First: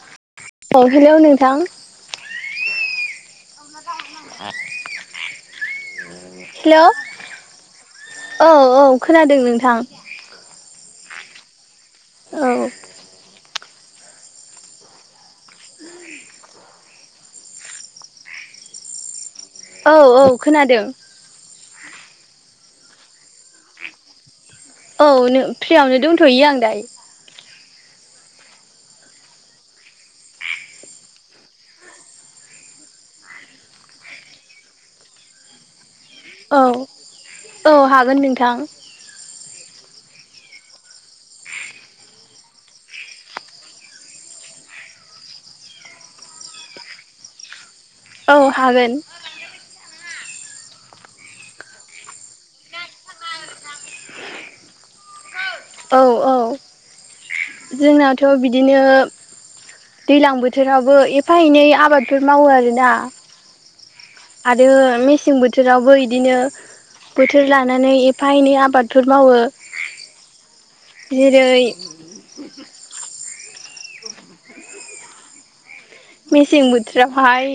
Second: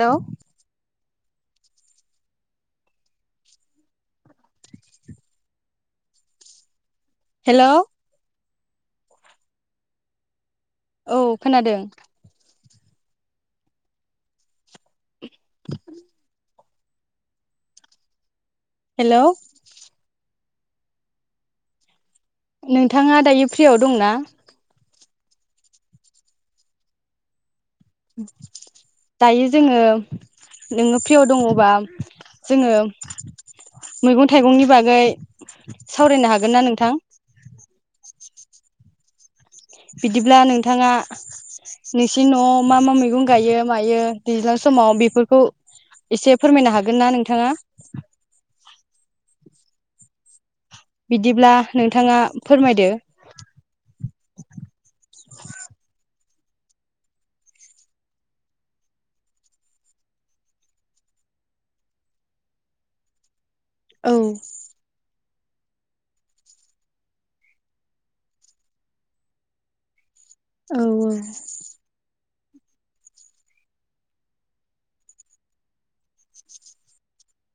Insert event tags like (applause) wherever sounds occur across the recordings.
Hello अ hello नोंथां hello hello औ औ खोनादों नोंथां औ खोनादों औ (inaudible) हेलौ औ औ खोनादों। नोंथाङा दायो फ्रियाव दंना? औ फ्रियावनो दोनथ'यो आं दायो। (inaudible) दायो जोङो नोङो फ्रियाव दङबा जोङो मैगं थाइगंनि बागै सावरायनो हागोन औ ना नोंथां औ हागोन नोंथां बिदिब्ला नोंथाङा नोंसिनि नवाव मा मा मैगं गायो मायो दैज्लां समाव बेफोरखौ एसे फोरमायनो हागोन ना नोंथाङा औ हागोन बिदिब्ला नोंथाङा फोरमायदो। औ औ जोंनाथ' बिदिनो दैज्लां बोथोरावबो एफा एनै आबादफोर मावो आरोना। औ आरो मेसें बो थोरावबो इदिनो बोथोर लानानै एफा एनै आबादफोर मावो औ औ जेरै (inaudible) मेसें बोथोरावहाय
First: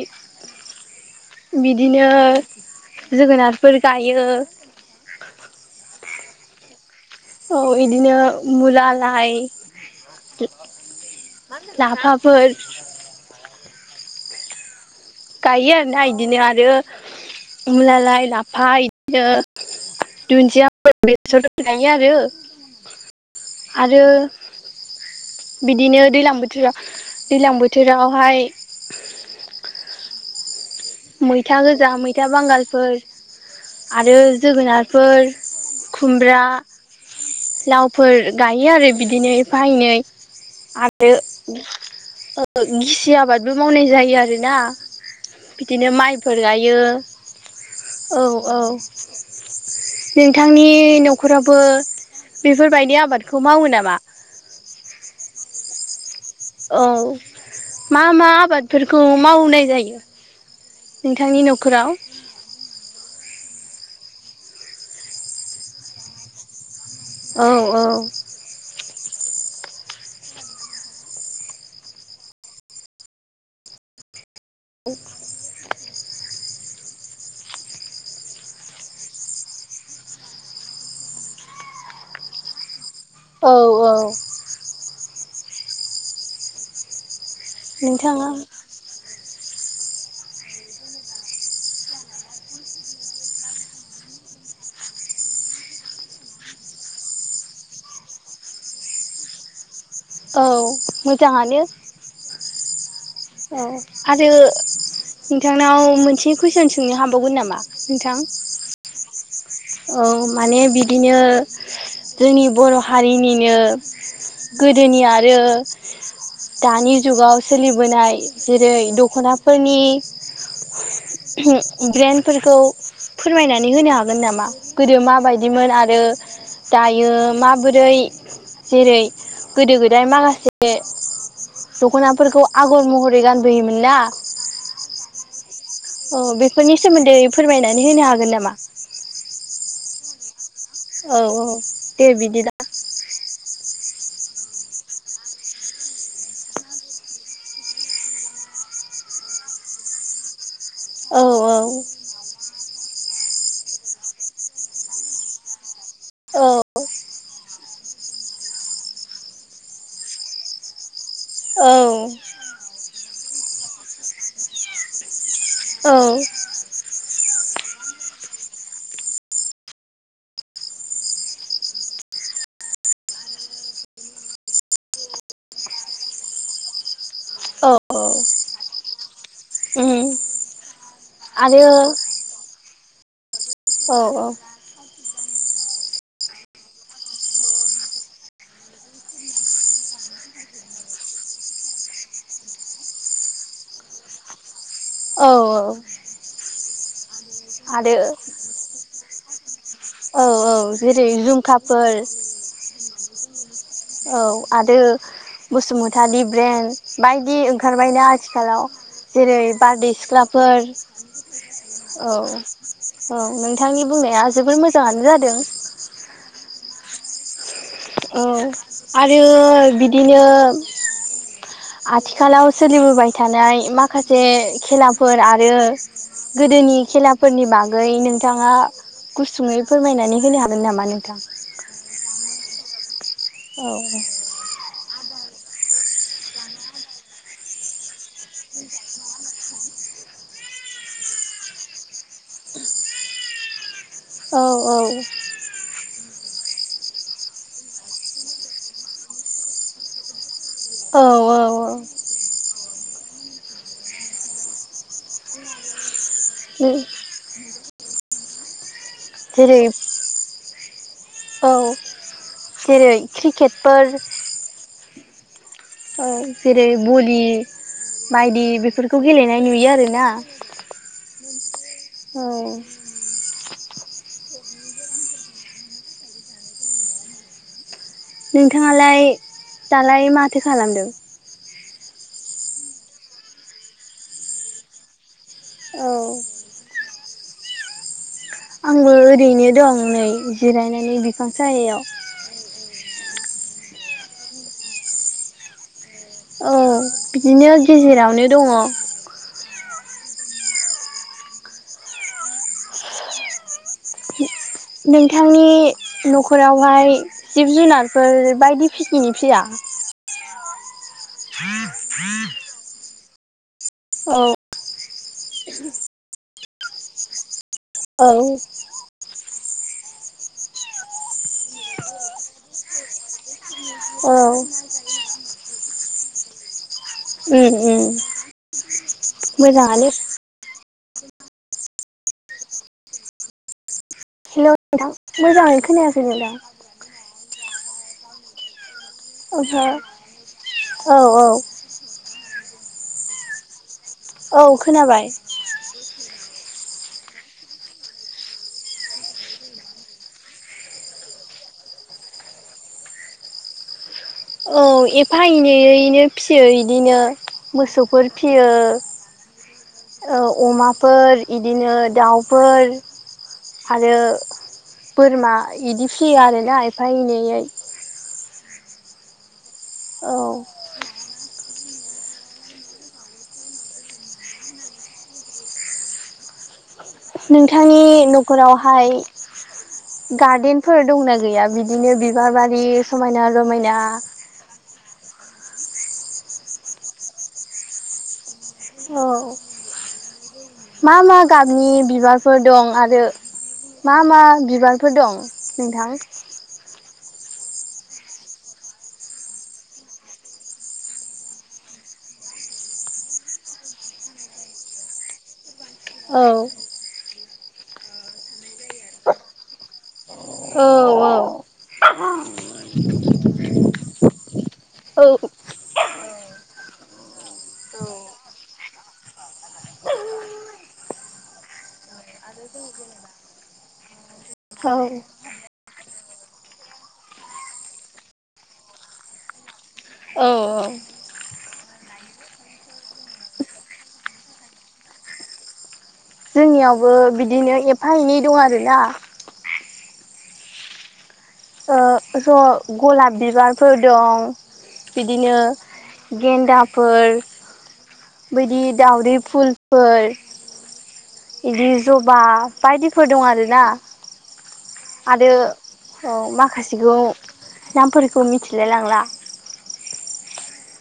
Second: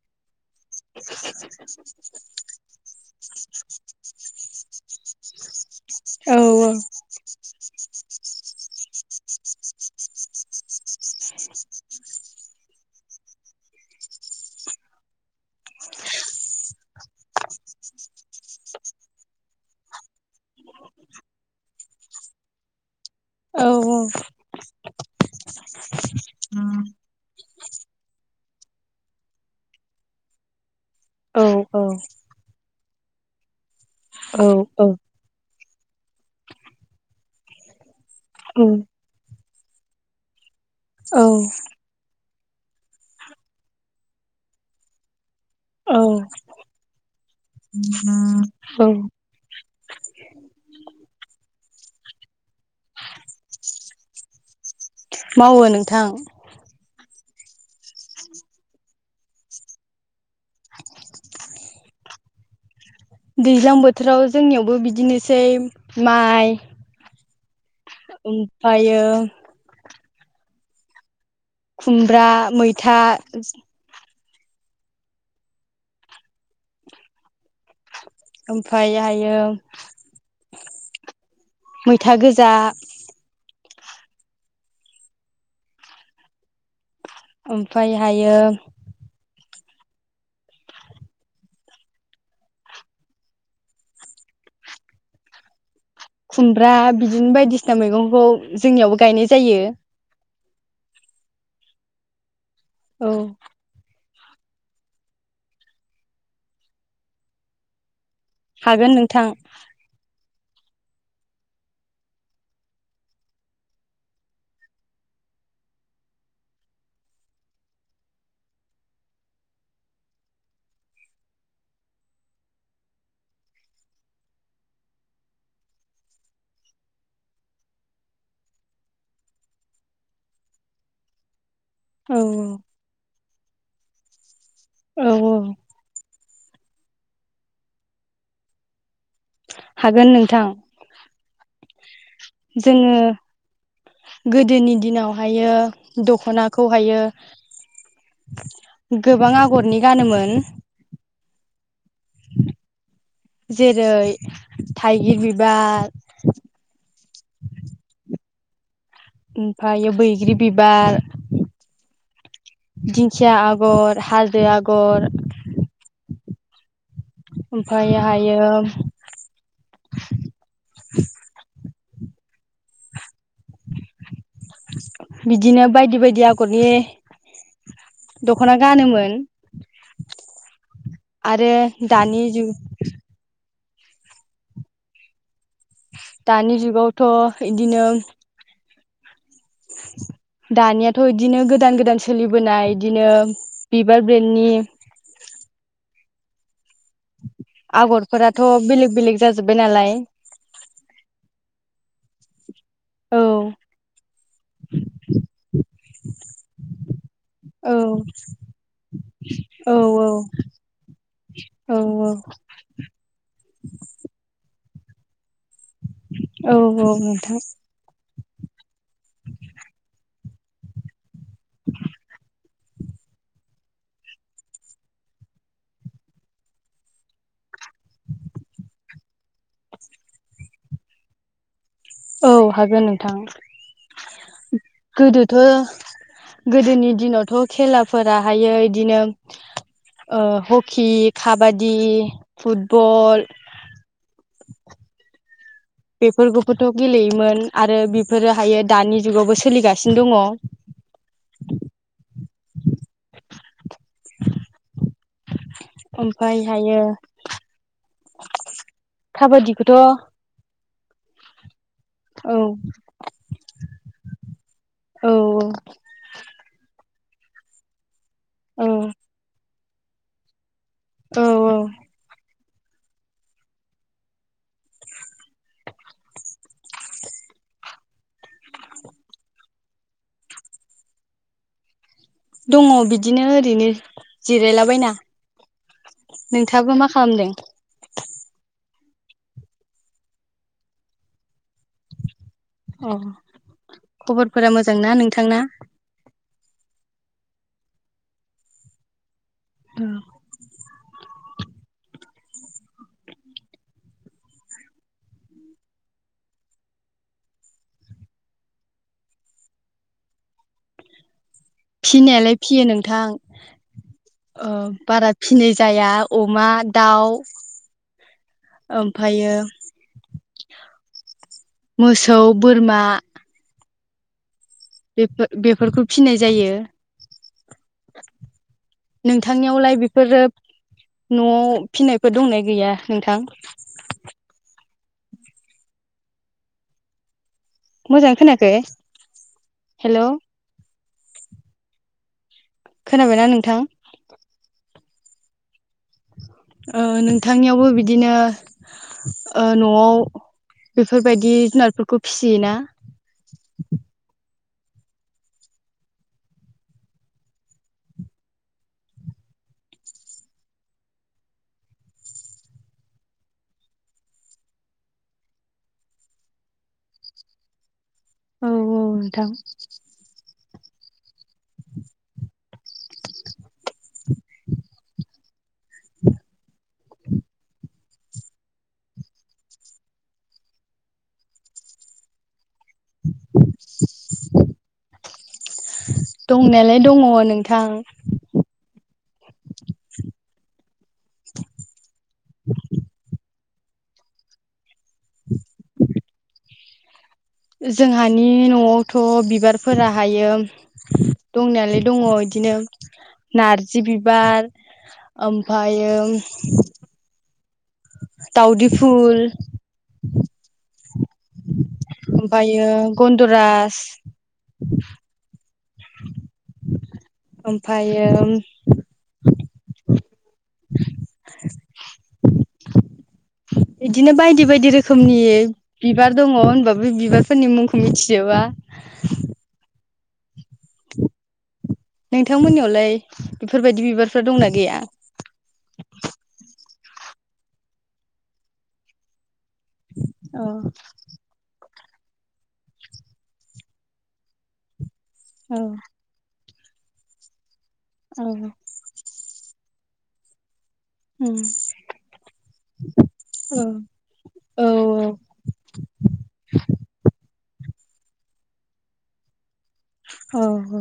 बिदिनो जोगोनारफोर गायो। औ औ औ बिदिनो मुला लाय लाफाफोर गायो आरोना इदिनो आरो मुला लाय लाफा इदिनो दुनदिया (unintelligible) बेसर गायो आरो औ आरो बिदिनो दैलां बोथोराव दैलां बो थोरावहाय मैथा औ गोजा मैथा बांगालफोर आरो औ जोगोनारफोर खुमब्रा लाव फोर गायो आरो बिदिनो एफा एनै आरो गिसि आबादबो मावनाय जायो आरोना बिदिनो औ माइफोर गायो। औ औ नोंथांनि न'खरावबो बेफोरबायदि आबादखौ मावो नामा? मावो नोंथां। औ मा मा आबादफोरखौ मावनाय जायो? नोंथांनि न'खराव दैज्लां बोथोराव जोंनियावबो बिदिनोसै माइ औ औ ओमफायो खुमब्रा मैथा ओमफ्रायायो मैथा गोजा औ औ नोंथाङा ओमफ्रायहायो खुमब्रा बिदिनो बायदिसिना मैगंखौ जोंनियावबो गायनाय जायो। औ मोजाङानो औ औ आरो नोंथांनाव मोनसे कुइसन सोंनो हाबावगोन नामा नोंथां? हागोन नोंथां। औ माने बिदिनो जोंनि बर' हारिनिनो गोदोनि आरो दानि जुगाव सोलिबोनाय जेरै दख'नाफोरनि ब्रेेनफोरखौ फोरमायनानै होनो हागोन नामा गोदो माबायदिमोन आरो दायो माबोरै जेरै गोदो गोदाय माखासे औ दख'नाफोरखौ आगर महरै गानबोयोमोन ना। औ औ औ बेफोरनि सोमोन्दै फोरमायनानै होनो हागोन नामा? हागोन नोंथां। औ औ दे बिदिब्ला जोङो गोदोनि दिनावहायो दख'नाखौहायो गोबां आगरनि गानोमोन। औ औ जेरै थाइगिर बिबार (inaudible) औ ओमफ्रायो बैग्रि बिबार औ दिंखिया आगर हाजो आगर औ ओमफायहायो बिदिनो बायदि बायदि आगरनि औ दख'ना गानोमोन। उम आरो दानि जुग औ दानि जुगावथ' इदिनो (inaudible) दानियाथ' इदिनो गोदान गोदान सोलिबोनाय इदिनो बिबार ब्रेन्डनि औ औ आरो आगरफोराथ' बेलेग बेलेग जाजोब औ औ जेरै जुमखाफोर औ औ आरो बसुमतारि ब्रेन्ड बायदि औ ओंखारबायना आथिखालाव जेरै औ बारदै सिख्लाफोर औ औ नोंथांनि बुंनाया जोबोर मोजाङानो जादों। औ औ नोंथां। औ आरो बिदिनो आथिखालाव सोलिबोबाय थानाय माखासे खेलाफोर आरो गोदोनि खेलाफोरनि बागै नोंथाङा गुसुङै फोरमायनानै होनो हागोन नामा नोंथां? औ हागोन नोंथां। औ गोदोथ' गोदोनि दिनावथ' खेलाफोराहायो इदिनो ओ हकि, काबादि, फुटबल औ औ बेफोरखौबोथ' गेलेयोमोन आरो बेफोरोहायो दानि जुगावबो सोलिगासिनो दङ‌। औ औ ओमफायहायो जेरै काबादिखौथ' औ औ जेरै क्रिकेटफोर औ औ भलि बायदि औ बेफोरखौ गेलेनाय नुयो आरोना। औ औ। औ नोंथाङालाय दालाय माथो खालामदों? दङ बिदिनो ओरैनो जिरायलाबायना। औ खामदों? आंबो ओरैनो दं नै जिरायनानै बिफां सायायाव। अ खबरफोरा मोजांना नोंथांना? औ बिदिनो गेजेरावनो दङ। उम नोंथांनि न'खरावहाय जिब जुनारफोर बायदि फिसिनि फिया (inaudible) फिनायालाय फियो नोंथां ओ बारा फिनाय जाया अमा दाउ उम ओमफायो मोसौ बोरमा औ बेफो बेफोरखौ फिनाय जायो। नोंथांनियावलाय मोजाङानो बेफोरो न'आव फिनायफोर दंनाय गैया नोंथां? हेल' नोंथां मोजाङैनो खोनायाखै नोंथां मोजां खोनाखै ओहो औ औ खोनाबायना नोंथां औ खोनाबाय औ नोंथांनियावबो बिदिनो ओ न'आव बेफोरबायदि जुनारफोरखौ फिसियोना (inaudible) औ एफा एनैयैनो फिसियो इदिनो मोसौफोर फियो (inaudible) औ अमाफोर इदिनो दाउफोर आरो बोरमा इदि फिसियो आरोना एफा एनैयै औ औ नोंथां औ (inaudible) नोंथांनि न'खरावहाय गार्देनफोर दंना गैया बिदिनो बिबार बारि समायना रमायना दंनायालाय दङ नोंथां औ मा मा गाबनि बिबारफोर दं आरो मा मा बिबारफोर दं नोंथां जोंहानि न'आवथ' बिबारफोरा हायो दंनायालाय दङ बिदिनो नारजि बिबार ओम फायो औ दावदि फुल औ ओमफायो गन्दराज औ ओमफायो (unintelligible) दिनो बायदि बायदि औ रोखोमनि बिबार दङ होनबाबो बिबारफोरनि मुंखौ मिथिजोबा औ औ नोंथांमोननियावलाय बेफोरबायदि बिबारफ्रा दंना गैया बो बिदिनो एफा एनै दं आरोना औ ओ ज' गलाब बिबारफोर दं बिदिनो गेन्दाफोर बैदि दावदै फुल फोर बिदि जबा बायदिफोर दं आरोना उम आरो औ माखासेखौ नामफोरखौ मिथिलाय लांला औ औ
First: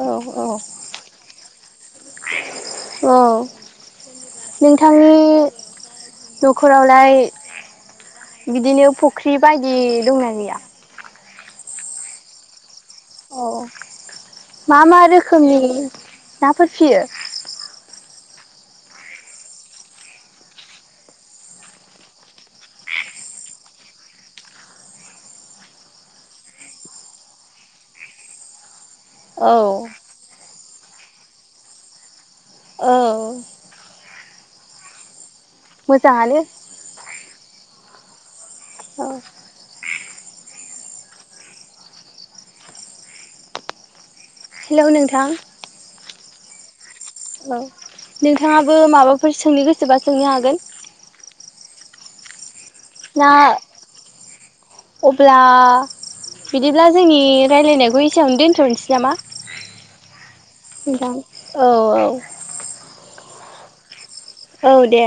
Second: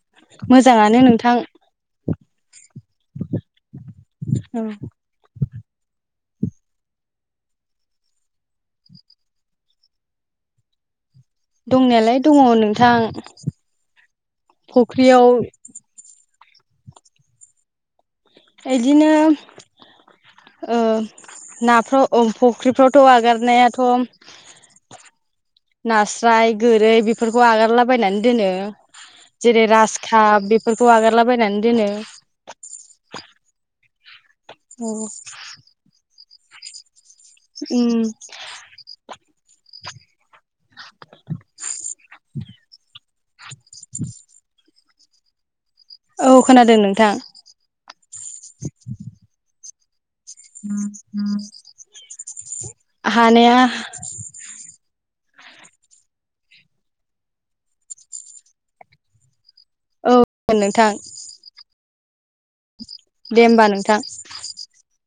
औ औ मोजाङानो नोंथां औ नोंथांनि न'खरावलाय बिदिनो फख्रि बायदि दंना गैया दंनायालाय दङ नों औ मा मा फुख्रियाव रोखोमनि नाफोर फियो इदिनो ओ नाफ्राव अ फख्रिफ्रावथ' आगारनायाथ' नास्राय गोरै बेफोरखौ आगारलाबायनानै दोनो औ जेरै रास काप बेफोरखौ आगारलाबायनानै दोनो औ औ मोजाङानो उम औ (inaudible) (inaudible) हेलौ नोंथां औ खोनादों नों औ नोंथाङाबो माबाफोर सोंनो गोसोबा सोंनो हागोन हानाया ब्ला बिदिब्ला जोंनि रायज्लायनायखौ एसेयावनो दोनथ'नोसै नामा औ नोंथां औ औ दे होमबा नोंथां औ दे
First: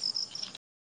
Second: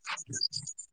(inaudible)